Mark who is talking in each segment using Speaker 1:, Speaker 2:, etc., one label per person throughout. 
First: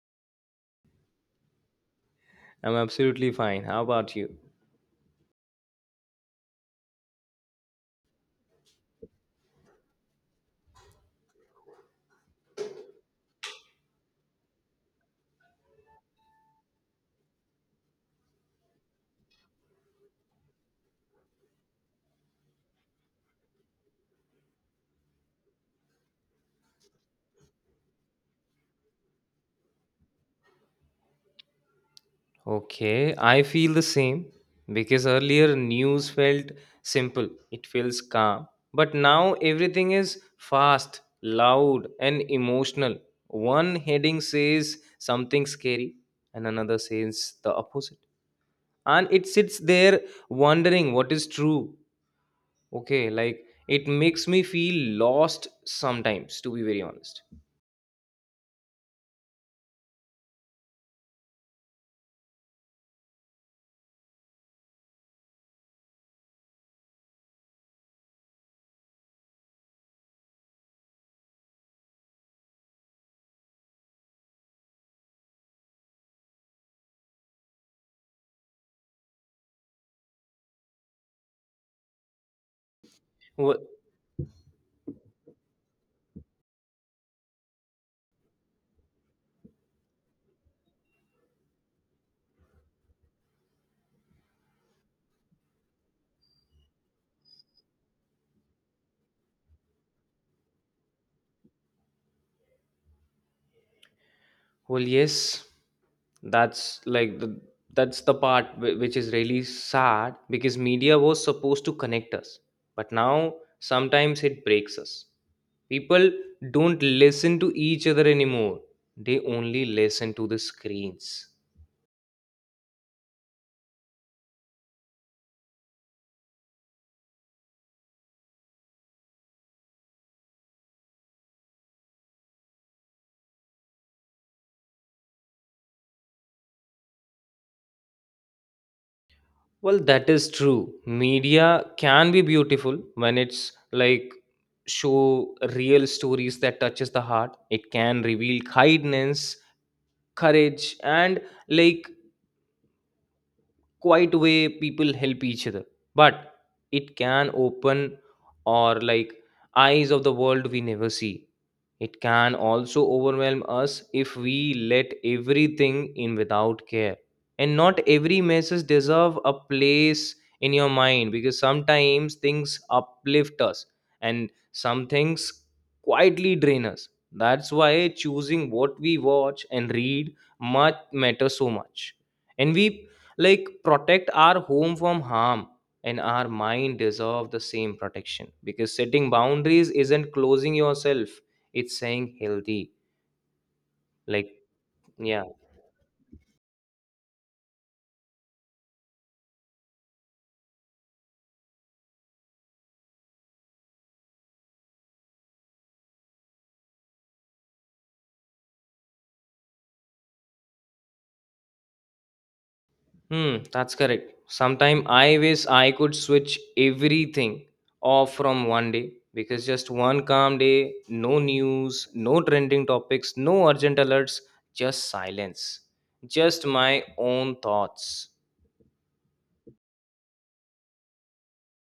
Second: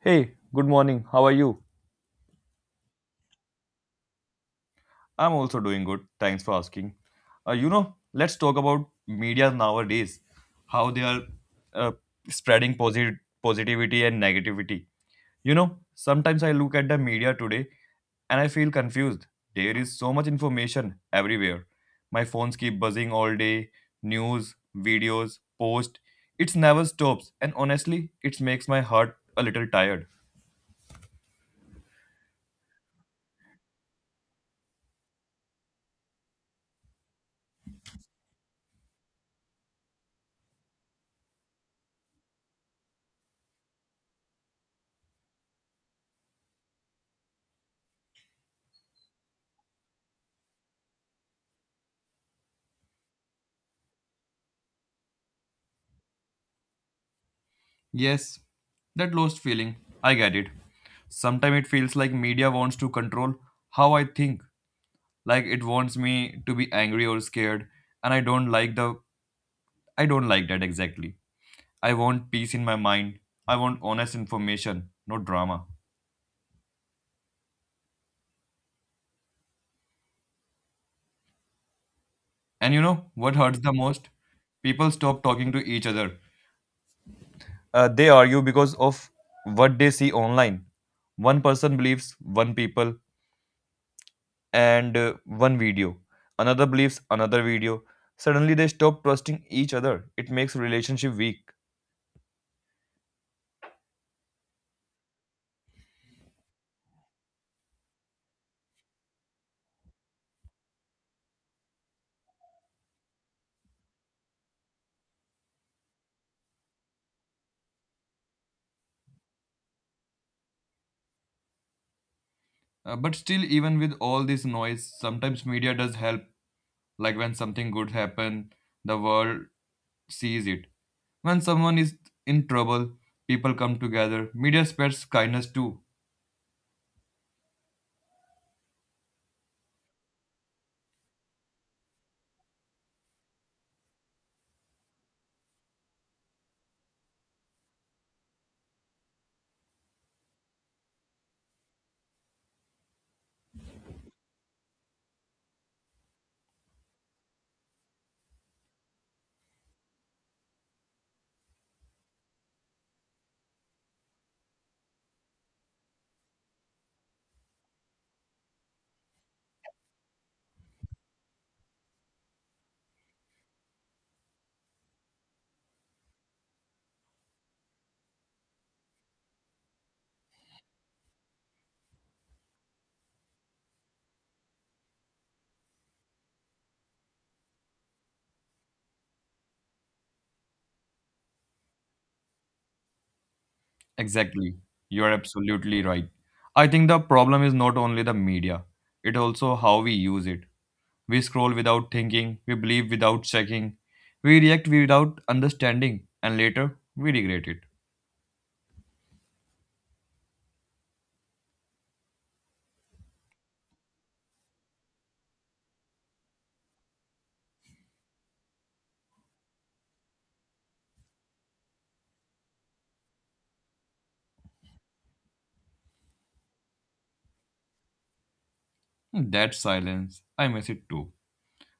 Speaker 1: Hey, good morning. How are you?
Speaker 2: I'm absolutely fine. How about you?
Speaker 1: I'm also doing good. Thanks for asking. Let's talk about media nowadays, how they are uh, spreading positivity and negativity. Sometimes I look at the media today and I feel confused. There is so much information everywhere. My phones keep buzzing all day, news, videos, posts. It never stops, and honestly, it makes my heart a little tired.
Speaker 2: Okay, I feel the same because earlier news felt simple, it feels calm. But now everything is fast, loud, and emotional. One heading says something scary, and another says the opposite. And it sits there wondering what is true. Okay, like it makes me feel lost sometimes, to be very honest.
Speaker 1: Yes, that lost feeling. I get it. Sometimes it feels like media wants to control how I think. Like it wants me to be angry or scared, and I don't like that exactly. I want peace in my mind. I want honest information, not drama. And you know what hurts the most? People stop talking to each other. They argue because of what they see online. One person believes one people, and one video. Another believes another video. Suddenly they stop trusting each other. It makes relationship weak.
Speaker 2: Well, yes, that's like the that's the part which is really sad because media was supposed to connect us, but now sometimes it breaks us. People don't listen to each other anymore. They only listen to the screens.
Speaker 1: But still, even with all this noise, sometimes media does help. Like when something good happen, the world sees it. When someone is in trouble, people come together. Media spreads kindness too.
Speaker 2: Well, that is true. Media can be beautiful when it's like show real stories that touches the heart. It can reveal kindness, courage, and like quiet way people help each other, but it can open, or like, eyes of the world we never see. It can also overwhelm us if we let everything in without care, and not every message deserve a place in your mind, because sometimes things uplift us and some things quietly drain us. That's why choosing what we watch and read much matters so much, and we like protect our home from harm, and our mind deserve the same protection, because setting boundaries isn't closing yourself, it's saying healthy like.
Speaker 1: Exactly. You're
Speaker 2: Yeah.
Speaker 1: absolutely right. I think the problem is not only the media, it also how we use it. We scroll without thinking, we believe without checking, we react without understanding, and later we regret it.
Speaker 2: Hmm, that's correct. Sometime I wish I could switch everything off from one day, because just one calm day, no news, no trending topics, no urgent alerts, just silence, just my own thoughts.
Speaker 1: That silence, I miss it too.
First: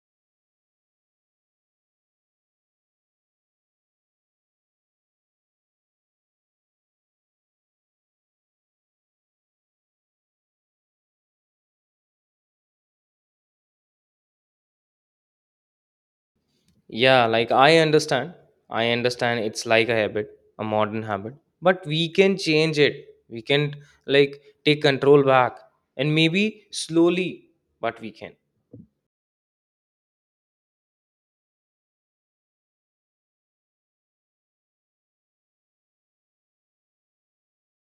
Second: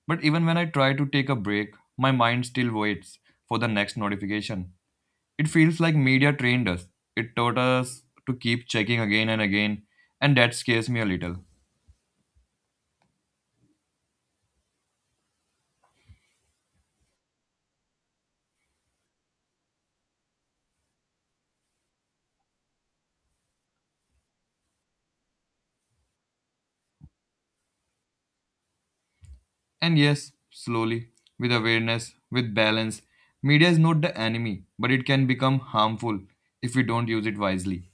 Speaker 1: But even when I try to take a break, my mind still waits for the next notification. It feels like media trained us. It taught us to keep checking again and again, and that scares me a little.
Speaker 2: Yeah, like I understand. I understand it's like a habit, a modern habit, but we can change it. We can like take control back, and maybe slowly, but we can.
Speaker 1: And yes, slowly, with awareness, with balance, media is not the enemy, but it can become harmful if we don't use it wisely.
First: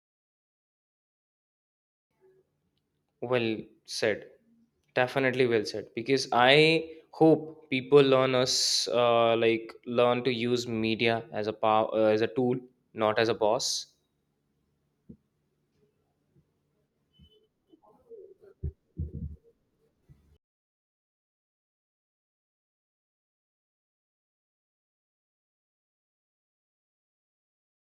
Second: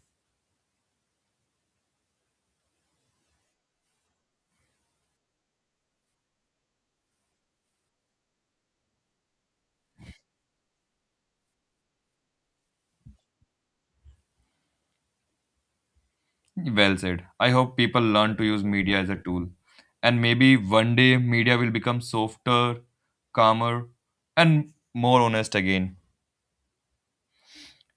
Speaker 2: Well said. Definitely well said. Because I hope people learn us like learn to use media as a power, as a tool, not as a boss.
Speaker 1: Well said. I hope people learn to use media as a tool. And maybe one day media will become softer, calmer, and more honest again.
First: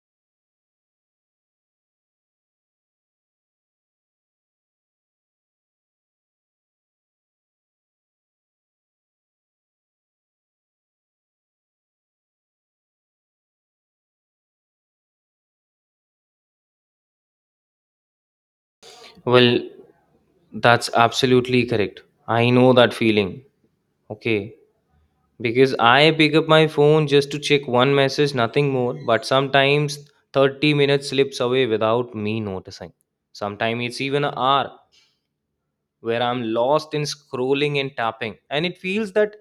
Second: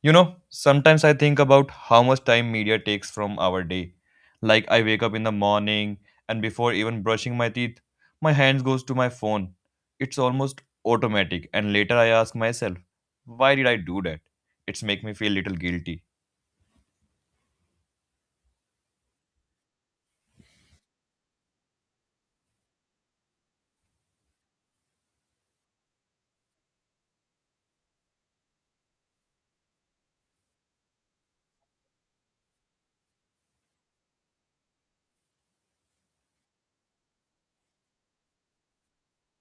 Speaker 1: Sometimes I think about how much time media takes from our day. Like I wake up in the morning and before even brushing my teeth, my hands goes to my phone. It's almost automatic and later I ask myself, why did I do that? It's make me feel little guilty.
Speaker 2: Well, that's absolutely correct. I know that feeling. Okay. Because I pick up my phone just to check one message, nothing more, but sometimes 30 minutes slips away without me noticing. Sometimes it's even an hour where I'm lost in scrolling and tapping, and it feels that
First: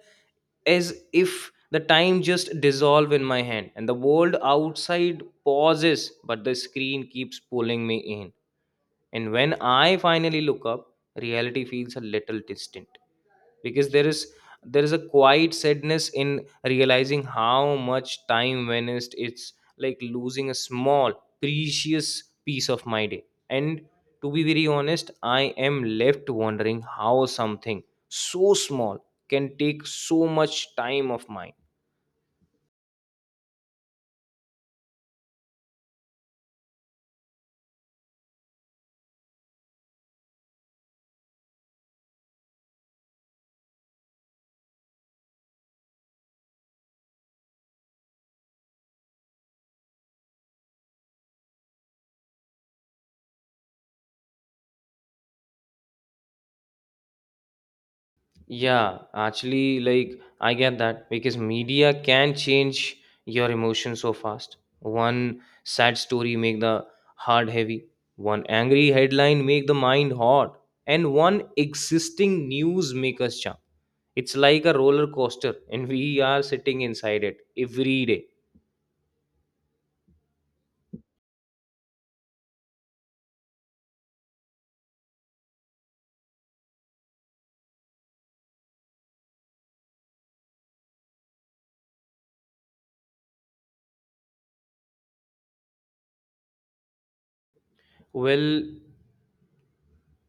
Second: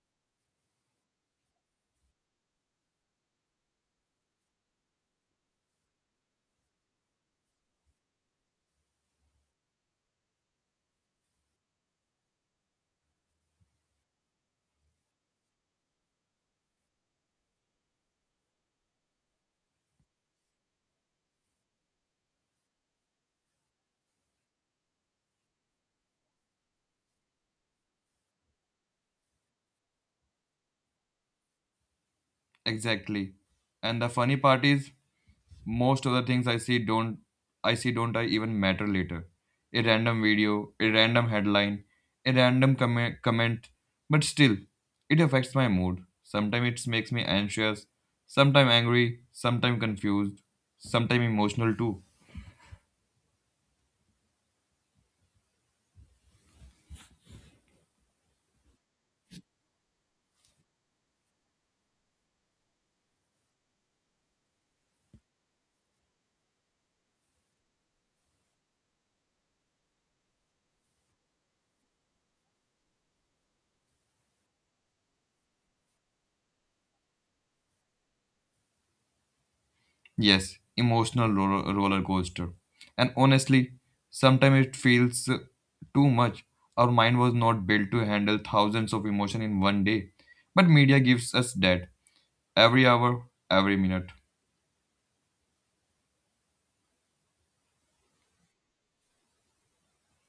Speaker 2: as if the time just dissolve in my hand and the world outside pauses, but the screen keeps pulling me in, and when I finally look up, reality feels a little distant, because there is a quiet sadness in realizing how much time vanished. It's like losing a small precious piece of my day. And to be very honest, I am left wondering how something so small can take so much time of mine.
Speaker 1: Exactly. And the funny part is most of the things I see don't I see don't I even matter later. A random video, a random headline, a random comment, but still, it affects my mood. Sometimes it makes me anxious, sometimes angry, sometimes confused, sometimes emotional too.
Speaker 2: Yeah, actually, like I get that because media can change your emotions so fast. One sad story make the heart heavy, one angry headline make the mind hot, and one existing news make us jump. It's like a roller coaster, and we are sitting inside it every day.
Speaker 1: Yes, emotional roller coaster. And honestly, sometimes it feels too much. Our mind was not built to handle thousands of emotion in one day, but media gives us that. Every hour, every minute.
Speaker 2: Well,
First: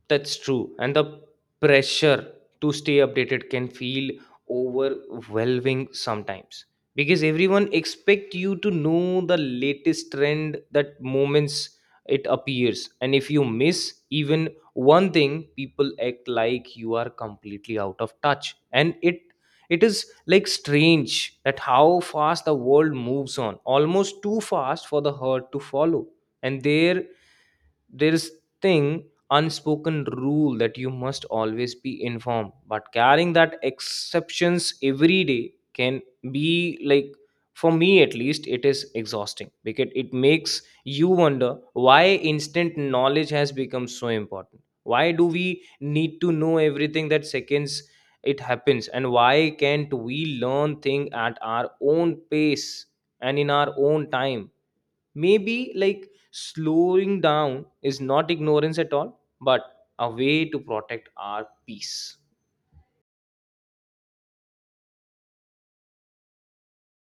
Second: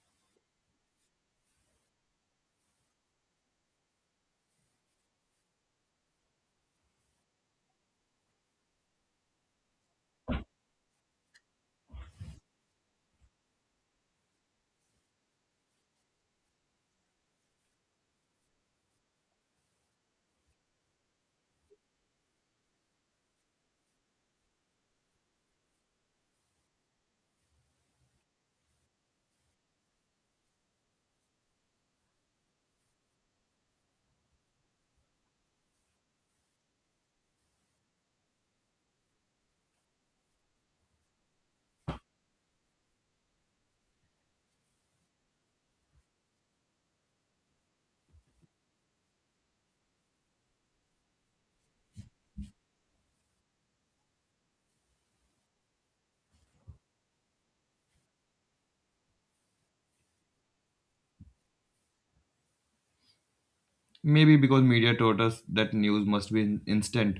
Speaker 2: that's true. And the pressure to stay updated can feel overwhelming sometimes, because everyone expect you to know the latest trend that moments it appears, and if you miss even one thing people act like you are completely out of touch, and it is like strange that how fast the world moves on, almost too fast for the herd to follow, and there is thing unspoken rule that you must always be informed, but carrying that exceptions every day can be like, for me at least, it is exhausting because it makes you wonder why instant knowledge has become so important, why do we need to know everything that seconds it happens, and why can't we learn thing at our own pace and in our own time. Maybe like slowing down is not ignorance at all, but a way to protect our peace.
Speaker 1: Maybe because media taught us that news must be instant.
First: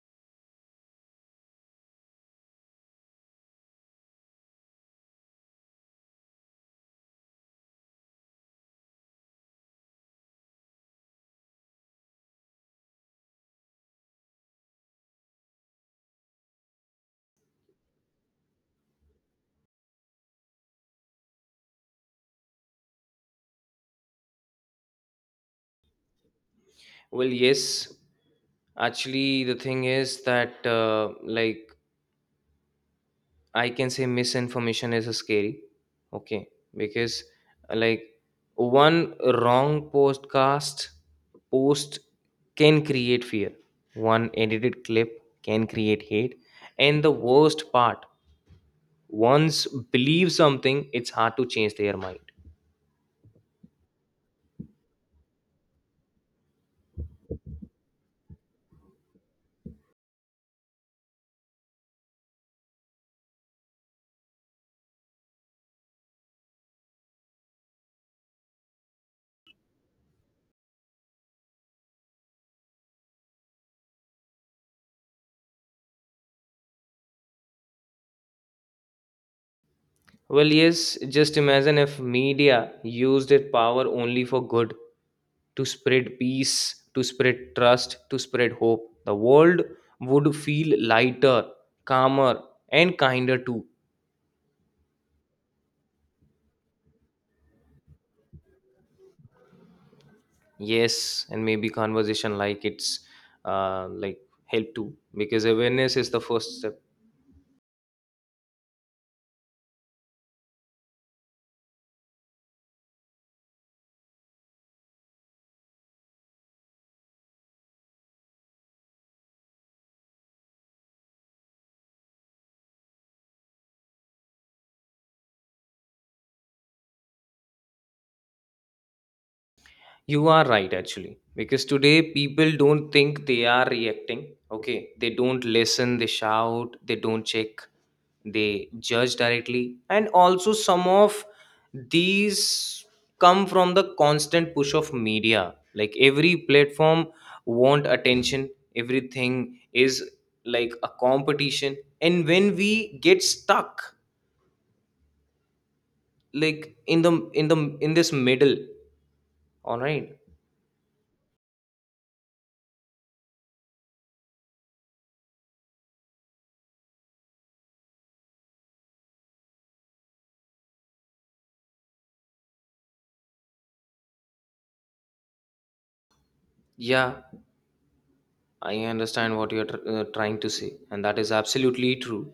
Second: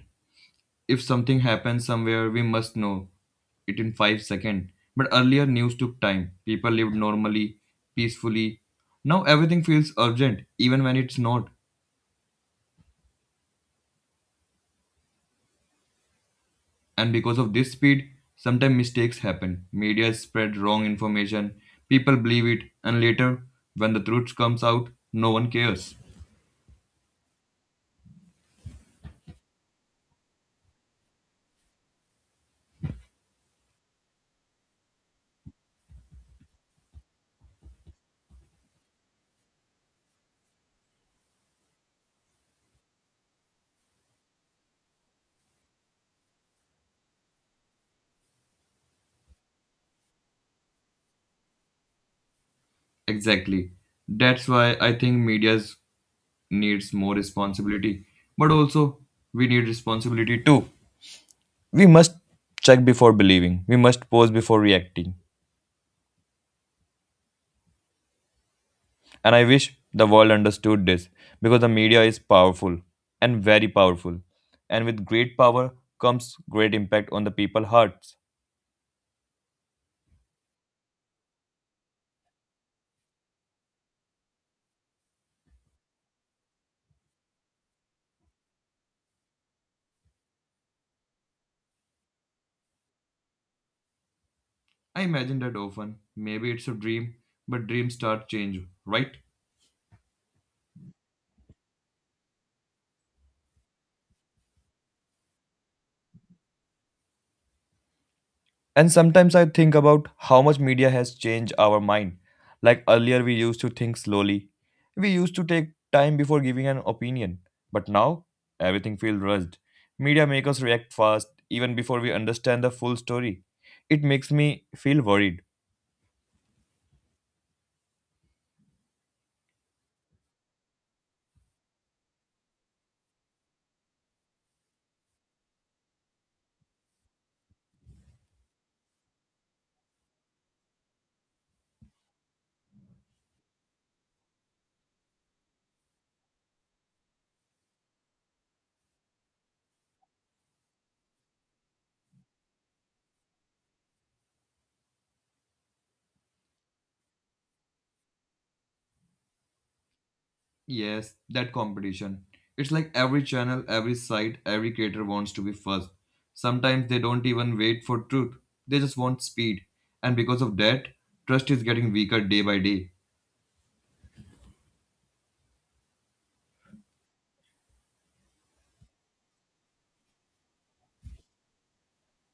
Speaker 1: If something happens somewhere, we must know it in 5 seconds. But earlier, news took time. People lived normally, peacefully. Now everything feels urgent, even when it's not. And because of this speed, sometimes mistakes happen. Media spread wrong information, people believe it, and later, when the truth comes out, no one cares.
Speaker 2: Well, yes, actually, the thing is that, like, I can say misinformation is scary, okay? Because, like, one wrong podcast post can create fear, one edited clip can create hate, and the worst part, once believe something it's hard to change their mind.
Speaker 1: Exactly. That's why I think media's needs more responsibility, but also we need responsibility too. We must check before believing, we must pause before reacting. And I wish the world understood this because the media is powerful and very powerful. And with great power comes great impact on the people's hearts.
Speaker 2: Well, yes, just imagine if media used its power only for good, to spread peace, to spread trust, to spread hope, the world would feel lighter, calmer, and kinder too.
Speaker 1: I imagine that often. Maybe it's a dream, but dreams start change, right?
Speaker 2: Yes, and maybe conversation like it's like help too, because awareness is the first step.
Speaker 1: And sometimes I think about how much media has changed our mind. Like earlier, we used to think slowly. We used to take time before giving an opinion. But now, everything feels rushed. Media make us react fast, even before we understand the full story. It makes me feel worried.
Speaker 2: You are right, actually, because today people don't think they are reacting. Okay, they don't listen, they shout, they don't check, they judge directly. And also, some of these come from the constant push of media. Like every platform want attention, everything is like a competition. And when we get stuck, like in this middle, all right.
Speaker 1: Yes, that competition. It's like every channel, every site, every creator wants to be first. Sometimes they don't even wait for truth, they just want speed. And because of that, trust is getting weaker day by day.
Speaker 2: Yeah, I understand what you're trying to say, and that is absolutely true.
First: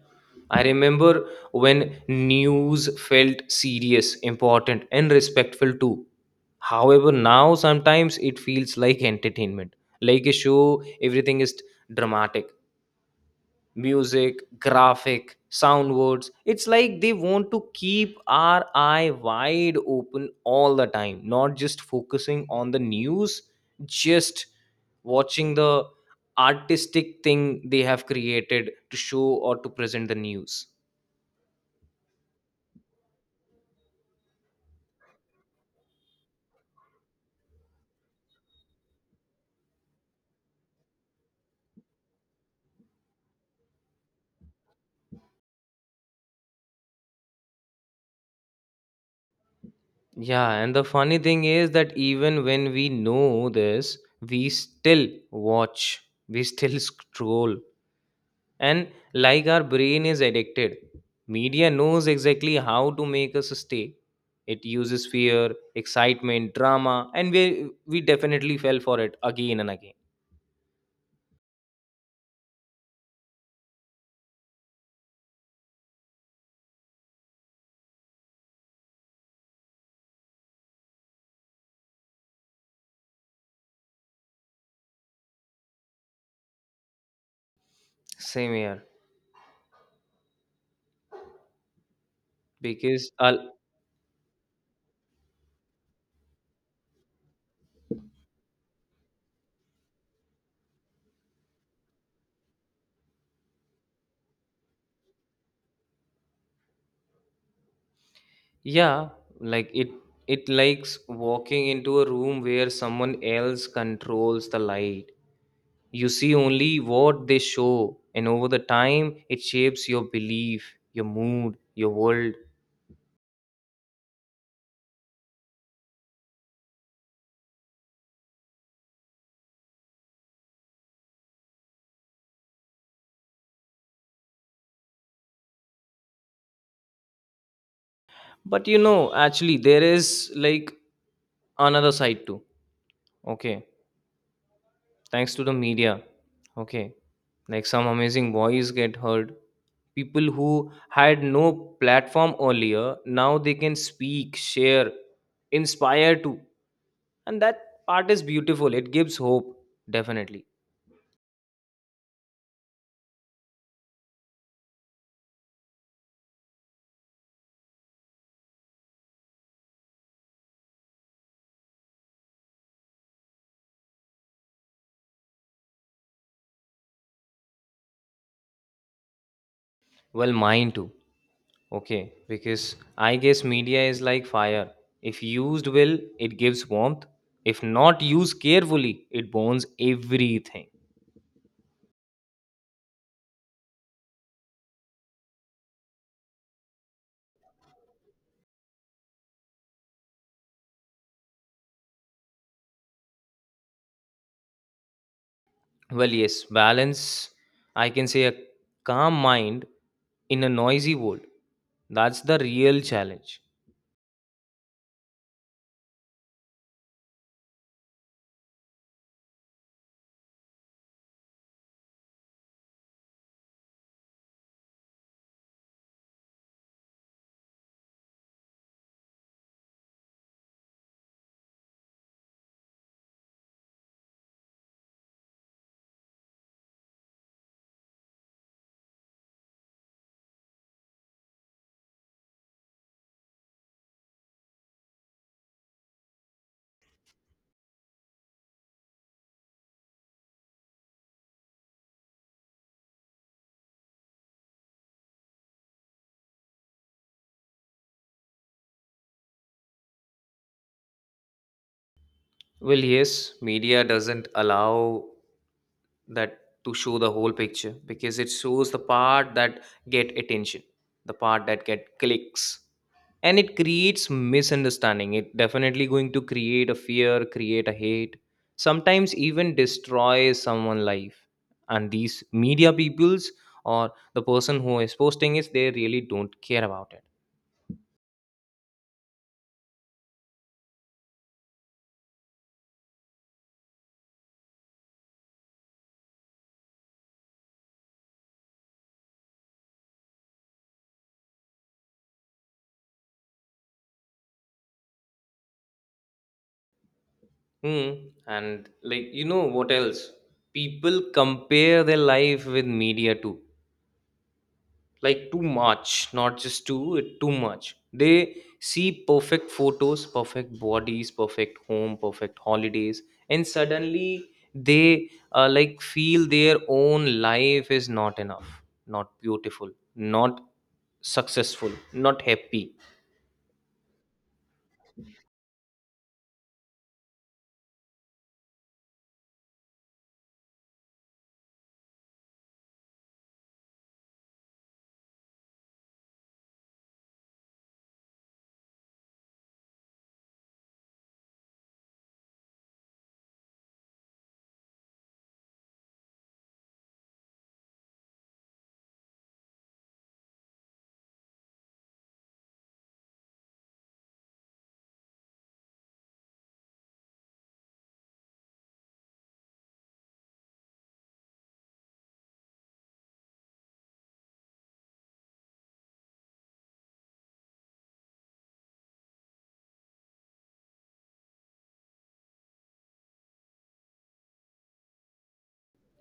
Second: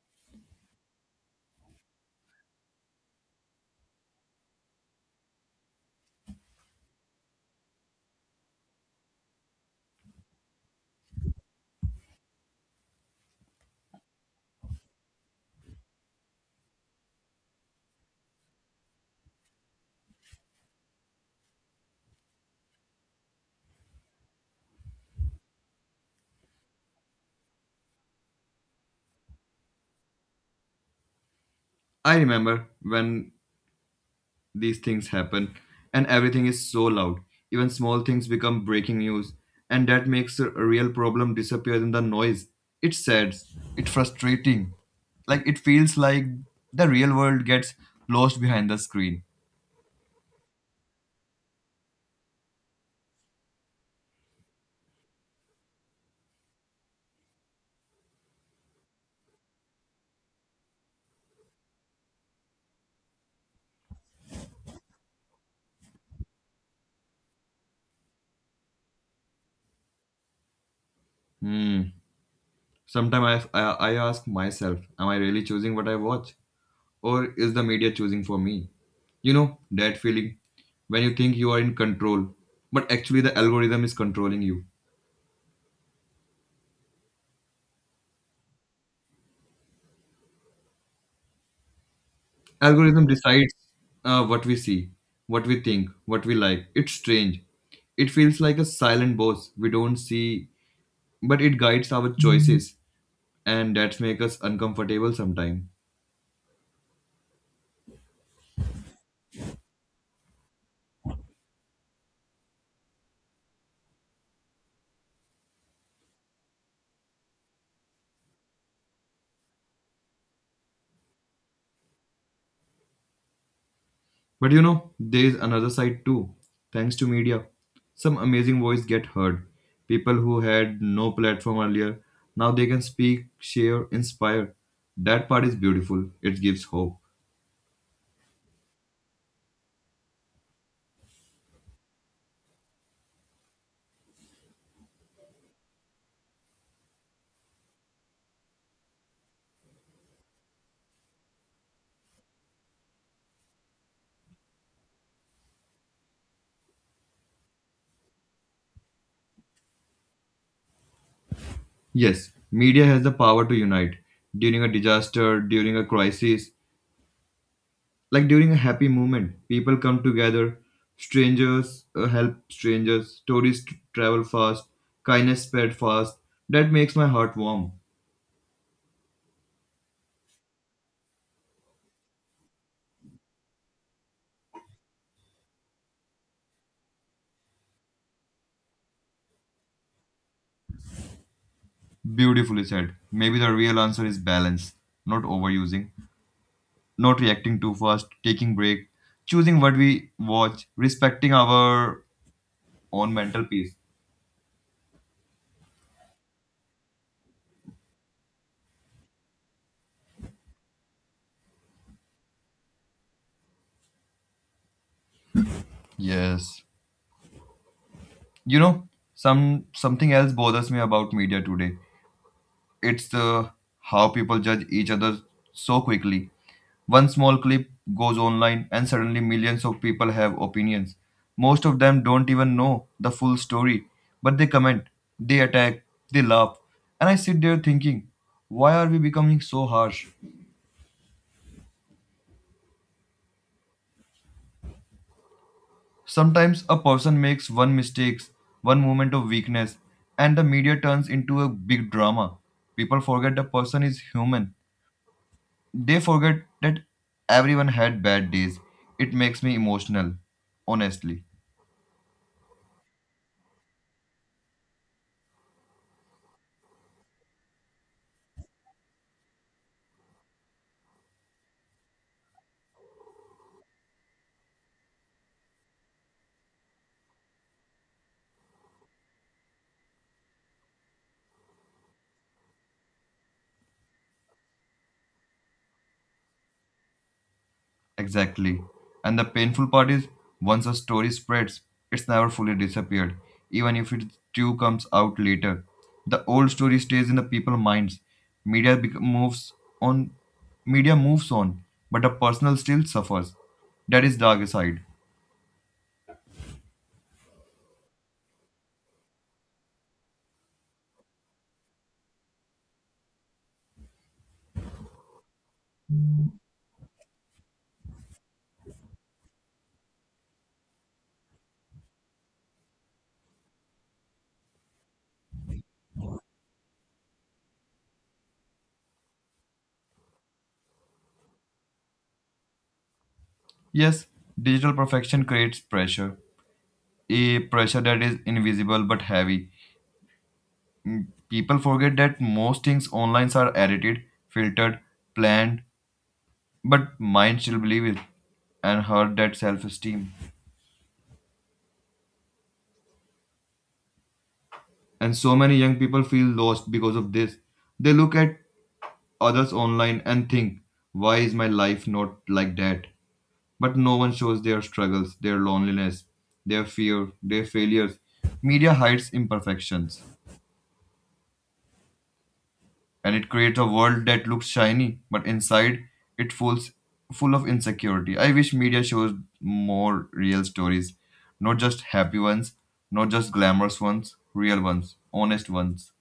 Speaker 2: I remember when news felt serious, important, and respectful too. However, now sometimes it feels like entertainment, like a show, everything is dramatic music, graphic, sound words. It's like they want to keep our eye wide open all the time, not just focusing on the news, just watching the artistic thing they have created to show or to present the news.
Speaker 1: I remember when these things happen and everything is so loud. Even small things become breaking news, and that makes a real problem disappear in the noise. It's sad, it's frustrating. Like it feels like the real world gets lost behind the screen.
Speaker 2: Yeah, and the funny thing is that even when we know this, we still watch, we still scroll, and like our brain is addicted. Media knows exactly how to make us stay. It uses fear, excitement, drama, and we definitely fell for it again and again.
Speaker 1: Hmm. Sometimes I ask myself, am I really choosing what I watch? Or is the media choosing for me? You know, that feeling when you think you are in control, but actually the algorithm is controlling you.
Speaker 2: Same here,
Speaker 1: Algorithm
Speaker 2: because
Speaker 1: decides what we see, what we think, what we like. It's strange. It feels like a silent boss we don't see, but it guides our choices, and that makes us uncomfortable sometimes.
Speaker 2: yeah, like it likes walking into a room where someone else controls the light. You see only what they show, and over the time it shapes your belief, your mood, your world.
Speaker 1: But there is another side too. Thanks to media, some amazing voice get heard. People who had no platform earlier now they can speak, share, inspire. That part is beautiful. It gives hope.
Speaker 2: But you know, actually there is like another side too. Okay, thanks to the media, okay, like some amazing voice get heard, people who had no platform earlier now they can speak, share, inspire too, and that part is beautiful, it gives hope. Definitely.
Speaker 1: Yes, media has the power to unite. During a disaster, during a crisis, like during a happy moment, people come together. Strangers help strangers. Stories travel fast. Kindness spread fast. That makes my heart warm.
Speaker 2: Well, mine too. Okay, because I guess media is like fire, if used well it gives warmth, if not used carefully it burns everything.
Speaker 1: Beautifully said. Maybe the real answer is balance, not overusing, not reacting too fast, taking break, choosing what we watch, respecting our own mental peace.
Speaker 2: Well, yes, balance, I can say a calm mind in a noisy world. That's the real challenge.
Speaker 1: Yes. You know, some something else bothers me about media today. It's the How people judge each other so quickly. One small clip goes online, and suddenly millions of people have opinions. Most of them don't even know the full story, but they comment, they attack, they laugh. And I sit there thinking, why are we becoming so harsh? Sometimes a person makes one mistake, one moment of weakness, and the media turns into a big drama. People forget the person is human. They forget that everyone had bad days. It makes me emotional, honestly.
Speaker 2: Well, yes, media doesn't allow that to show the whole picture, because it shows the part that get attention, the part that get clicks, and it creates misunderstanding, it definitely going to create a fear, create a hate, sometimes even destroy someone life, and these media peoples or the person who is posting is, they really don't care about it.
Speaker 1: Exactly. And the painful part is, once a story spreads, it's never fully disappeared, even if it too comes out later. The old story stays in the people's minds. Media bec- moves on. Media moves on, but the personal still suffers. That is dark side.
Speaker 2: Hmm. And like, you know what else, people compare their life with media too, like too much, not just too, it too much. They see perfect photos, perfect bodies, perfect home, perfect holidays, and suddenly they like feel their own life is not enough, not beautiful, not successful, not happy.
Speaker 1: Yes, digital perfection creates pressure, a pressure that is invisible but heavy. People forget that most things online are edited, filtered, planned, but mind still believe it and hurt that self esteem. And so many young people feel lost because of this. They look at others online and think, why is my life not like that? But no one shows their struggles, their loneliness, their fear, their failures. Media hides imperfections, and it creates a world that looks shiny, but inside it falls full of insecurity. I wish media shows more real stories, not just happy ones, not just glamorous ones, real ones, honest ones.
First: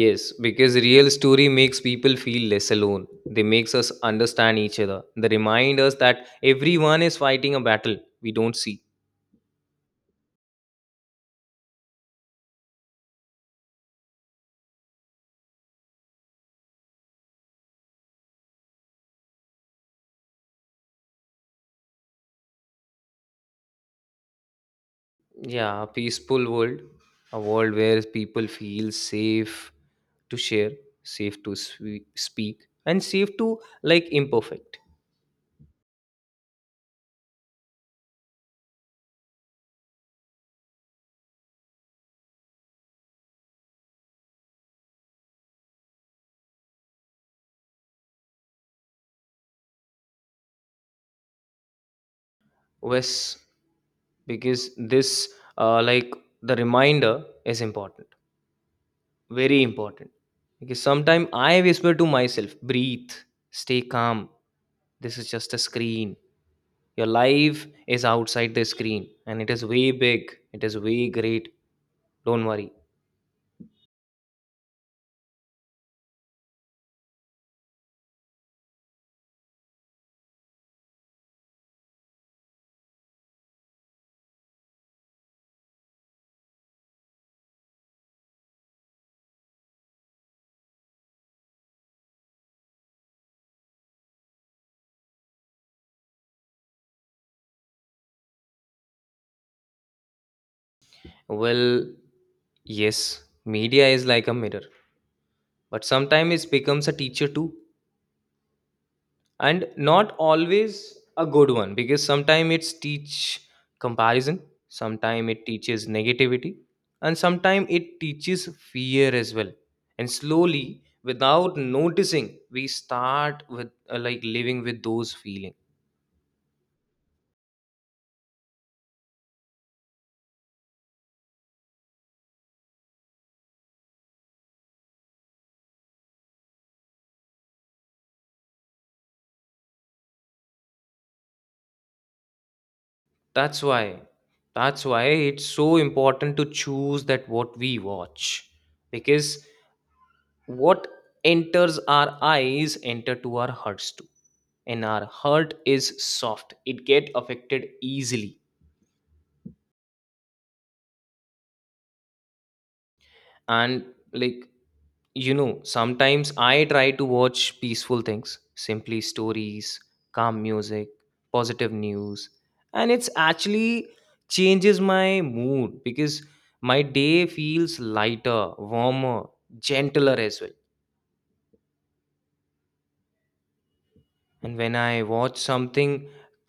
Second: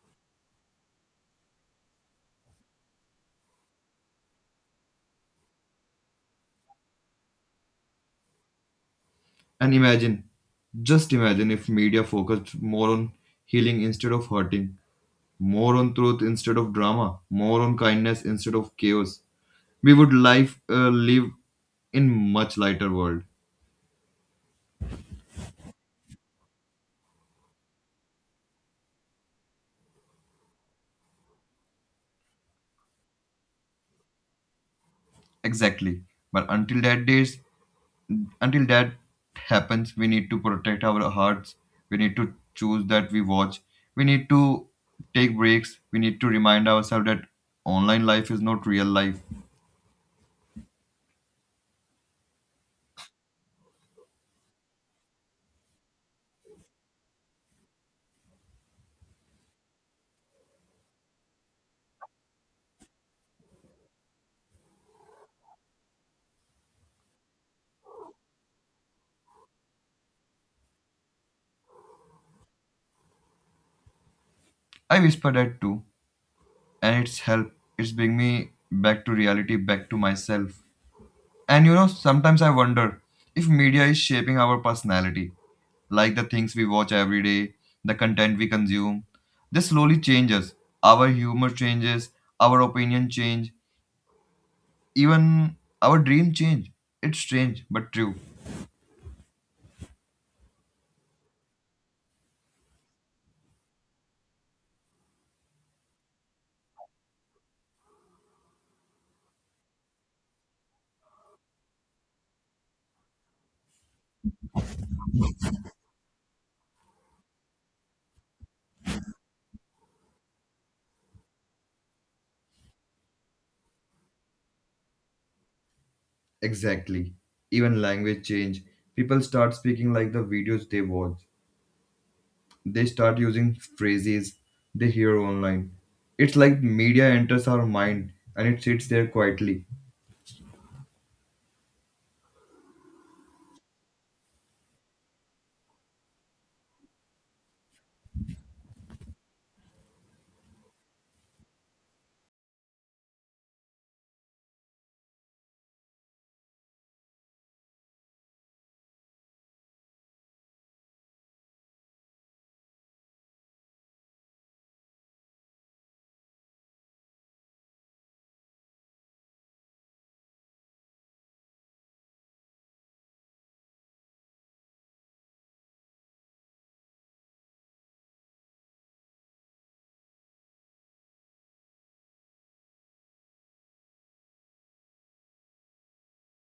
Speaker 2: Yes, because real story makes people feel less alone, they makes us understand each other, they remind us that everyone is fighting a battle we don't see.
Speaker 1: And imagine, just imagine if media focused more on healing instead of hurting, more on truth instead of drama, more on kindness instead of chaos. We would life live in much lighter world.
Speaker 2: Yeah, a peaceful world, a world where people feel safe to share, safe to speak, and safe to like imperfect.
Speaker 1: Exactly. But until that happens, we need to protect our hearts, we need to choose that we watch, we need to take breaks, we need to remind ourselves that online life is not real life.
Speaker 2: Yes, because this like the reminder is important, very important. Because sometimes I whisper to myself, breathe, stay calm. This is just a screen. Your life is outside the screen, and it is way big. It is way great. Don't worry.
Speaker 1: I whisper that too, and it's help, it's bring me back to reality, back to myself. And, sometimes I wonder if media is shaping our personality, like the things we watch every day, the content we consume. This slowly changes. Our humor changes, our opinion change, even our dream change. It's strange but true.
Speaker 2: Well, yes, media is like a mirror, but sometimes it becomes a teacher too, and not always a good one, because sometimes it's teach comparison, sometimes it teaches negativity, and sometimes it teaches fear as well. And slowly, without noticing, we start with like living with those feelings.
Speaker 1: Exactly. Even language change. People start speaking like the videos they watch. They start using phrases they hear online. It's like media enters our mind and it sits there quietly.
Speaker 2: That's why, that's why, it's so important to choose that what we watch, because what enters our eyes enter to our hearts too, and our heart is soft, it get affected easily. And like, you know, sometimes I try to watch peaceful things, simply stories, calm music, positive news, and it's actually changes my mood, because my day feels lighter, warmer, gentler as well. And when I watch something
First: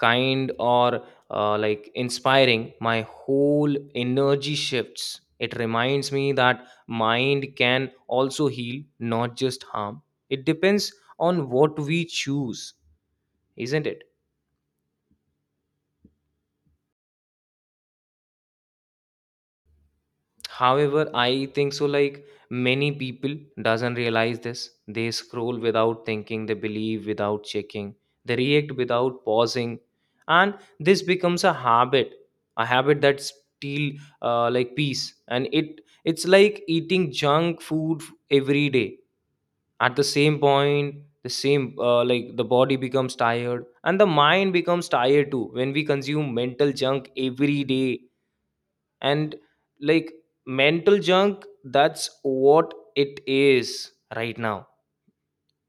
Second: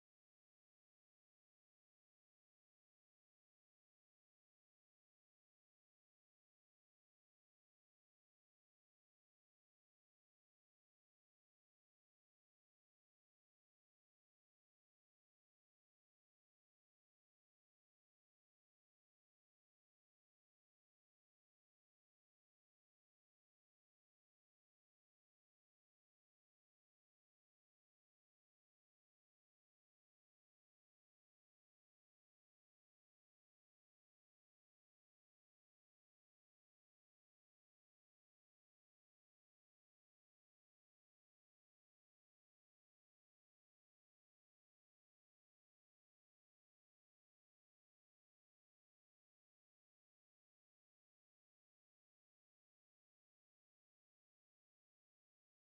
Speaker 2: kind or like inspiring, my whole energy shifts, it reminds me that mind can also heal, not just harm. It depends on what we choose, isn't it? However, I think so like many people doesn't realize this. They scroll without thinking, they believe without checking, they react without pausing, and this becomes a habit that steal like peace. And it's like eating junk food every day. At the same point, the same like the body becomes tired and the mind becomes tired too when we consume mental junk every day. And like mental junk, that's what it is right now.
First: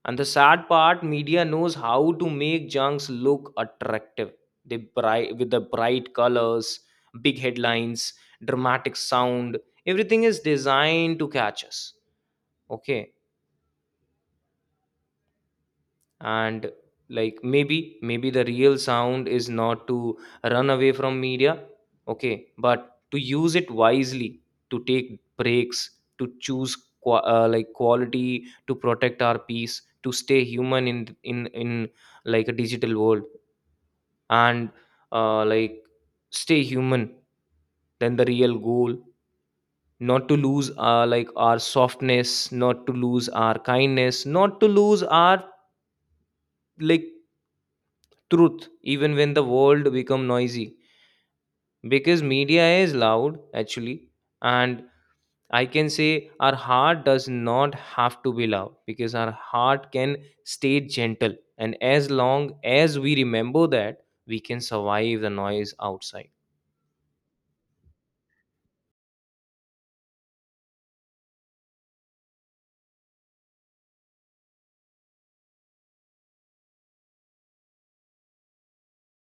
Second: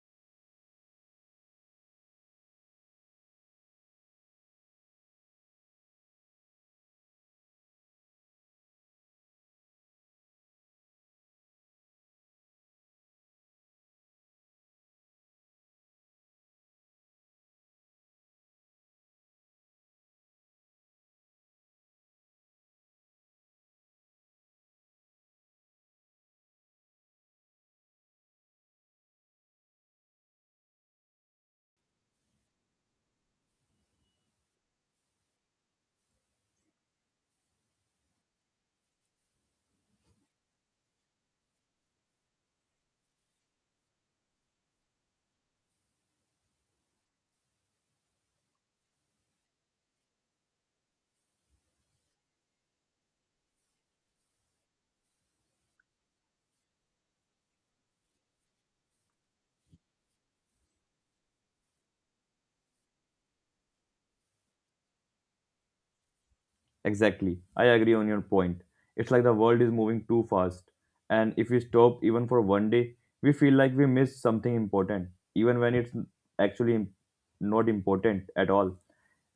Speaker 2: And the sad part, media knows how to make junks look attractive. They bright with the bright colors, big headlines, dramatic sound, everything is designed to catch us. Okay. And like maybe the real sound is not to run away from media, okay, but to use it wisely, to take breaks, to choose like quality, to protect our peace, to stay human in like a digital world. And like stay human, then the real goal, not to lose like our softness, not to lose our kindness, not to lose our like truth, even when the world become noisy. Because media is loud actually. And I can say our heart does not have to be loud because our heart can stay gentle, and as long as we remember that, we can survive the noise outside.
Speaker 1: Exactly. I agree on your point. It's like the world is moving too fast. And if we stop even for one day, we feel like we missed something important, even when it's actually not important at all.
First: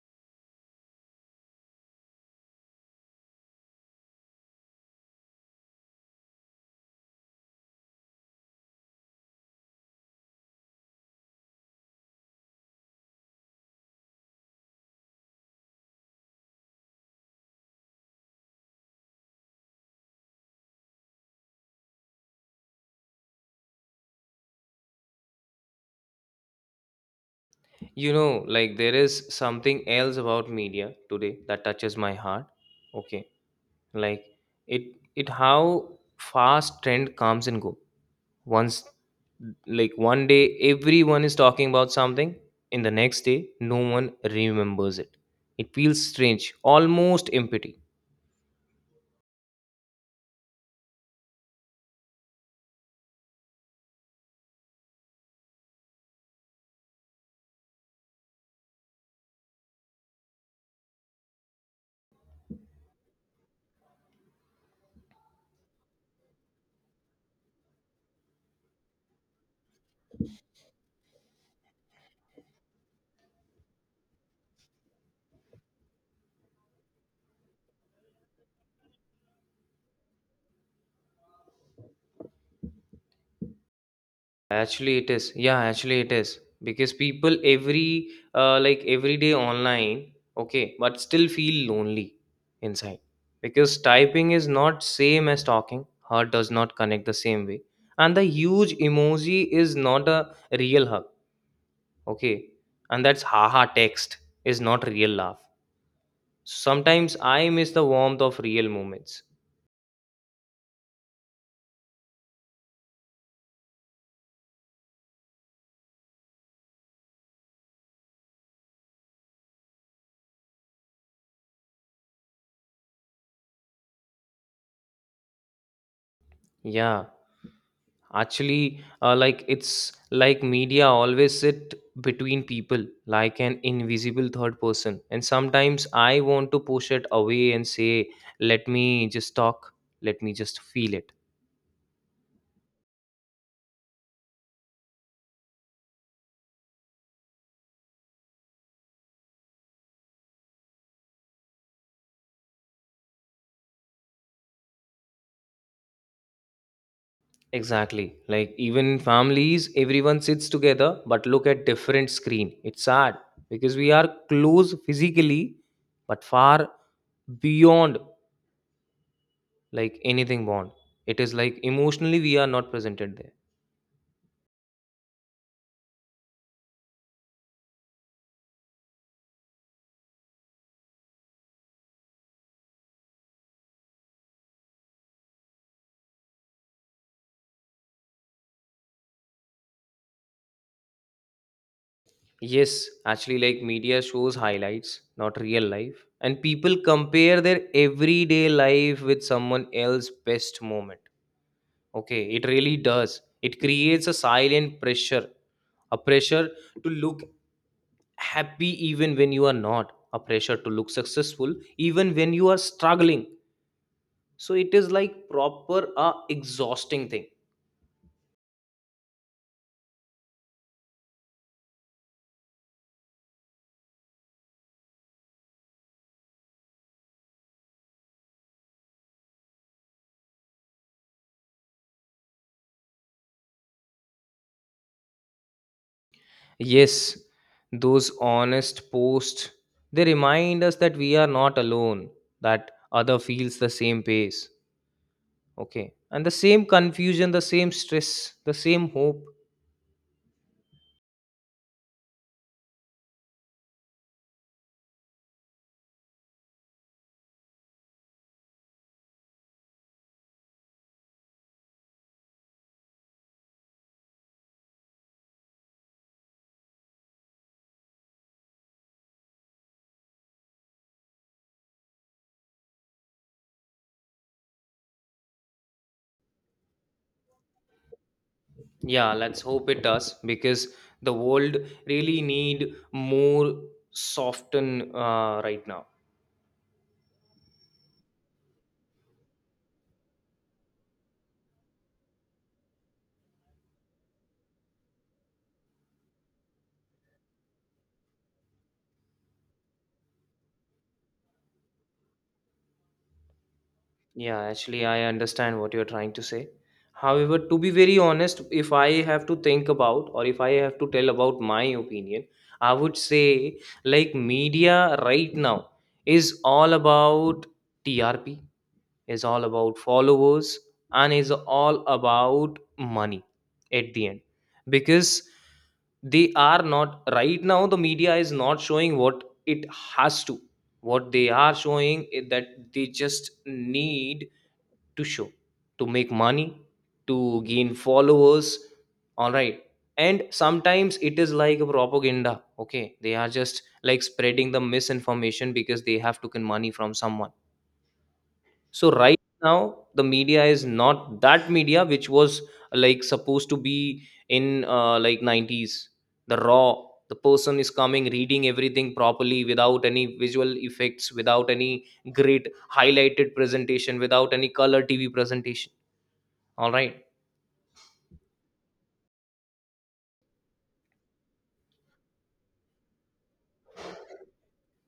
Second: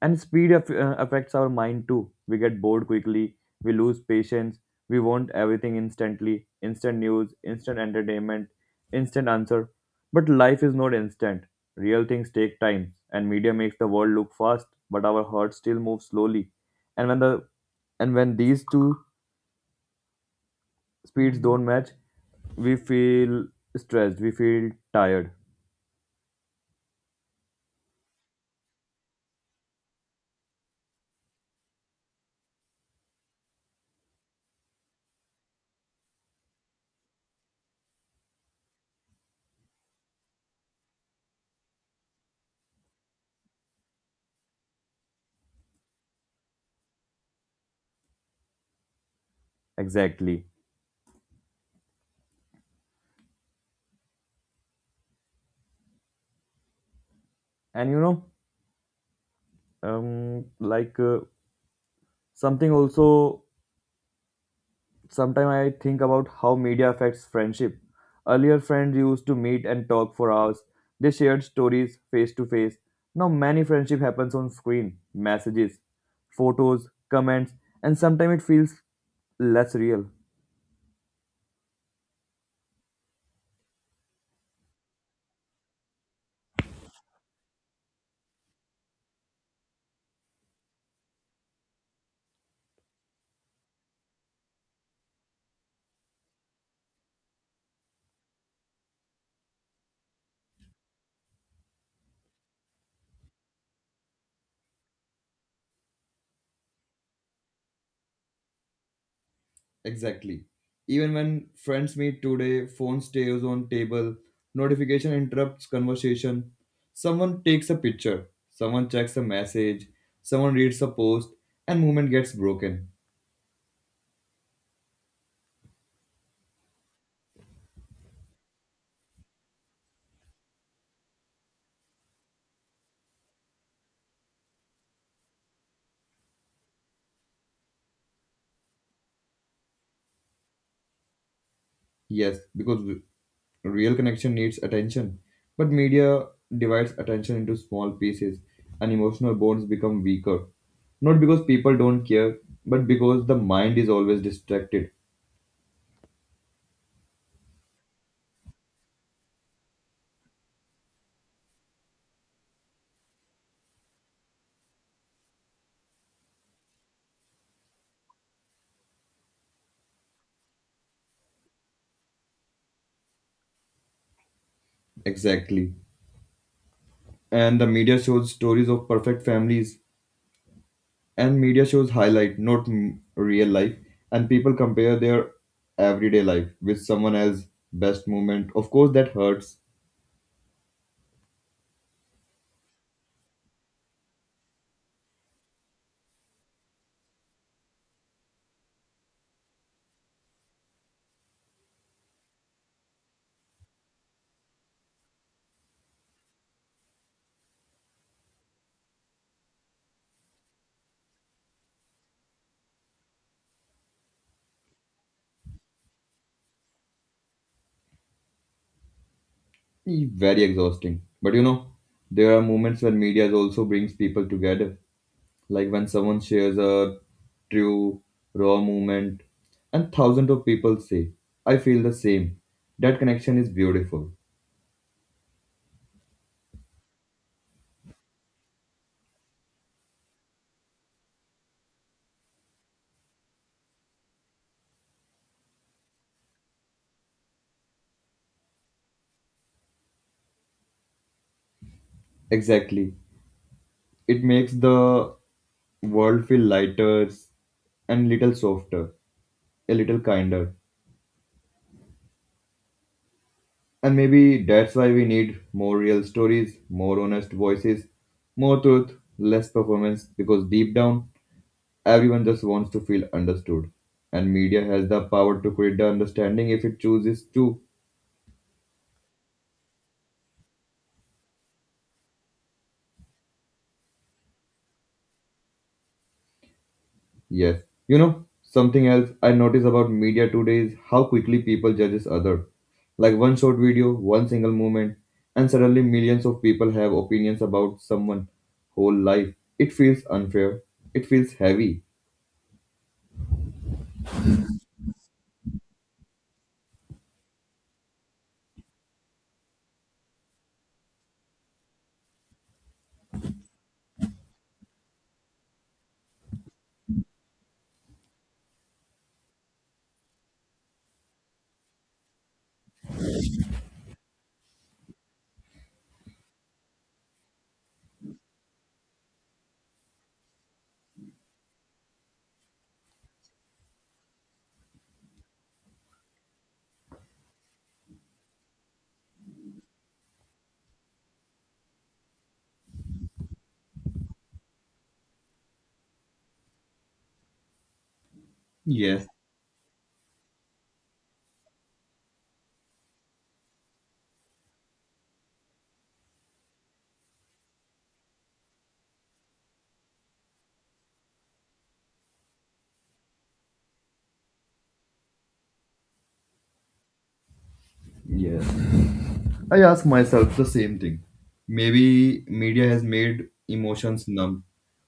Speaker 1: And speed affects our mind too. We get bored quickly, we lose patience, we want everything instantly, instant news, instant entertainment, instant answer. But life is not instant. Real things take time, and media makes the world look fast, but our hearts still move slowly. And when the and when these two speeds don't match, we feel stressed, we feel tired.
Speaker 2: You know, like there is something else about media today that touches my heart. Okay. Like it how fast trend comes and go. Once, like one day everyone is talking about something, in the next day no one remembers it. It feels strange, almost empty.
Speaker 1: Exactly. And you know um like uh, something also sometime I think about how media affects friendship. Earlier, friends used to meet and talk for hours. They shared stories face to face. Now many friendship happens on screen, messages, photos, comments. And sometimes it feels less real.
Speaker 2: Actually it is. Yeah, actually it is, because people every like every day online, okay, but still feel lonely inside, because typing is not same as talking. Heart does not connect the same way. And the huge emoji is not a real hug. Okay. And that's haha, text is not real laugh. Sometimes I miss the warmth of real moments.
Speaker 1: Exactly. Even when friends meet today, phone stays on table, notification interrupts conversation. Someone takes a picture, someone checks a message, someone reads a post, and movement gets broken.
Speaker 2: Yeah, actually, like it's like media always sit between people like an invisible third person. And sometimes I want to push it away and say, let me just talk, let me just feel it.
Speaker 1: Yes, because real connection needs attention, but media divides attention into small pieces, and emotional bonds become weaker. Not because people don't care, but because the mind is always distracted.
Speaker 2: Exactly. Like even in families, everyone sits together but look at different screen. It's sad because we are close physically but far beyond like anything bond. It is like emotionally we are not presented there.
Speaker 1: Exactly. And the media shows stories of perfect families, and media shows highlight, not m- real life, and people compare their everyday life with someone else's best moment. Of course that hurts.
Speaker 2: Yes, actually like media shows highlights not real life, and people compare their everyday life with someone else's best moment. Okay, it really does. It creates a silent pressure, a pressure to look happy even when you are not, a pressure to look successful even when you are struggling. So it is like proper a exhausting thing.
Speaker 1: Very exhausting, but you know there are moments when media also brings people together, like when someone shares a true, raw moment and thousands of people say, I feel the same. That connection is beautiful.
Speaker 2: Yes, those honest posts, they remind us that we are not alone, that other feels the same pace. Okay. And the same confusion, the same stress, the same hope.
Speaker 1: Exactly. It makes the world feel lighter and little softer, a little kinder. And maybe that's why we need more real stories, more honest voices, more truth, less performance, because deep down, everyone just wants to feel understood. And media has the power to create the understanding if it chooses to.
Speaker 2: Yeah, let's hope it does because the world really need more soften right now.
Speaker 1: Yes. Something else I notice about media today is how quickly people judges other. Like one short video, one single moment, and suddenly millions of people have opinions about someone whole life. It feels unfair. It feels heavy.
Speaker 2: Yeah, actually, I understand what you're trying to say. However, to be very honest, if I have to think about or if I have to tell about my opinion, I would say like media right now is all about TRP, is all about followers, and is all about money at the end. Because they are not, right now, the media is not showing what it has to. What they are showing is that they just need to show, to make money, to gain followers. All right. And sometimes it is like a propaganda. Okay, they are just like spreading the misinformation because they have taken money from someone. So
Speaker 1: Yes.
Speaker 2: right now the media is not that media which was like supposed to be in like 90s, the raw, the person is coming reading everything properly without any visual effects, without any great highlighted presentation, without any color TV presentation. All right.
Speaker 1: Yes. I ask myself the same thing. Maybe media has made emotions numb.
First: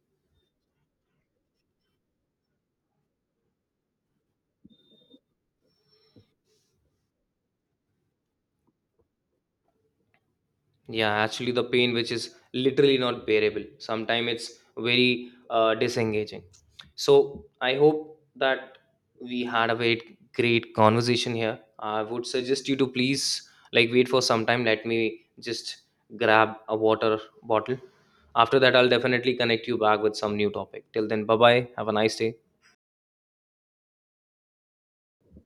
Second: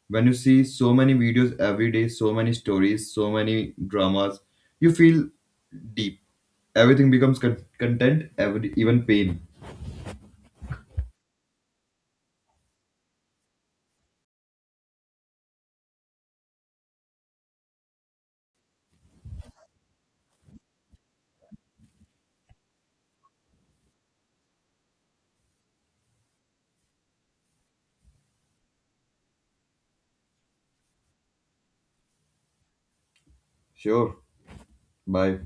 Speaker 1: When you see so many videos every day, so many stories, so many dramas, you feel deep. Everything becomes content, even pain.
Speaker 2: Yeah, actually, the pain which is literally not bearable. Sometimes it's very disengaging. So I hope that we had a very great conversation here. I would suggest you to please like wait for some time. Let me just grab a water bottle. After that, I'll definitely connect you back with some new topic. Till then, bye bye. Have a nice day.
Speaker 1: Sure. Bye.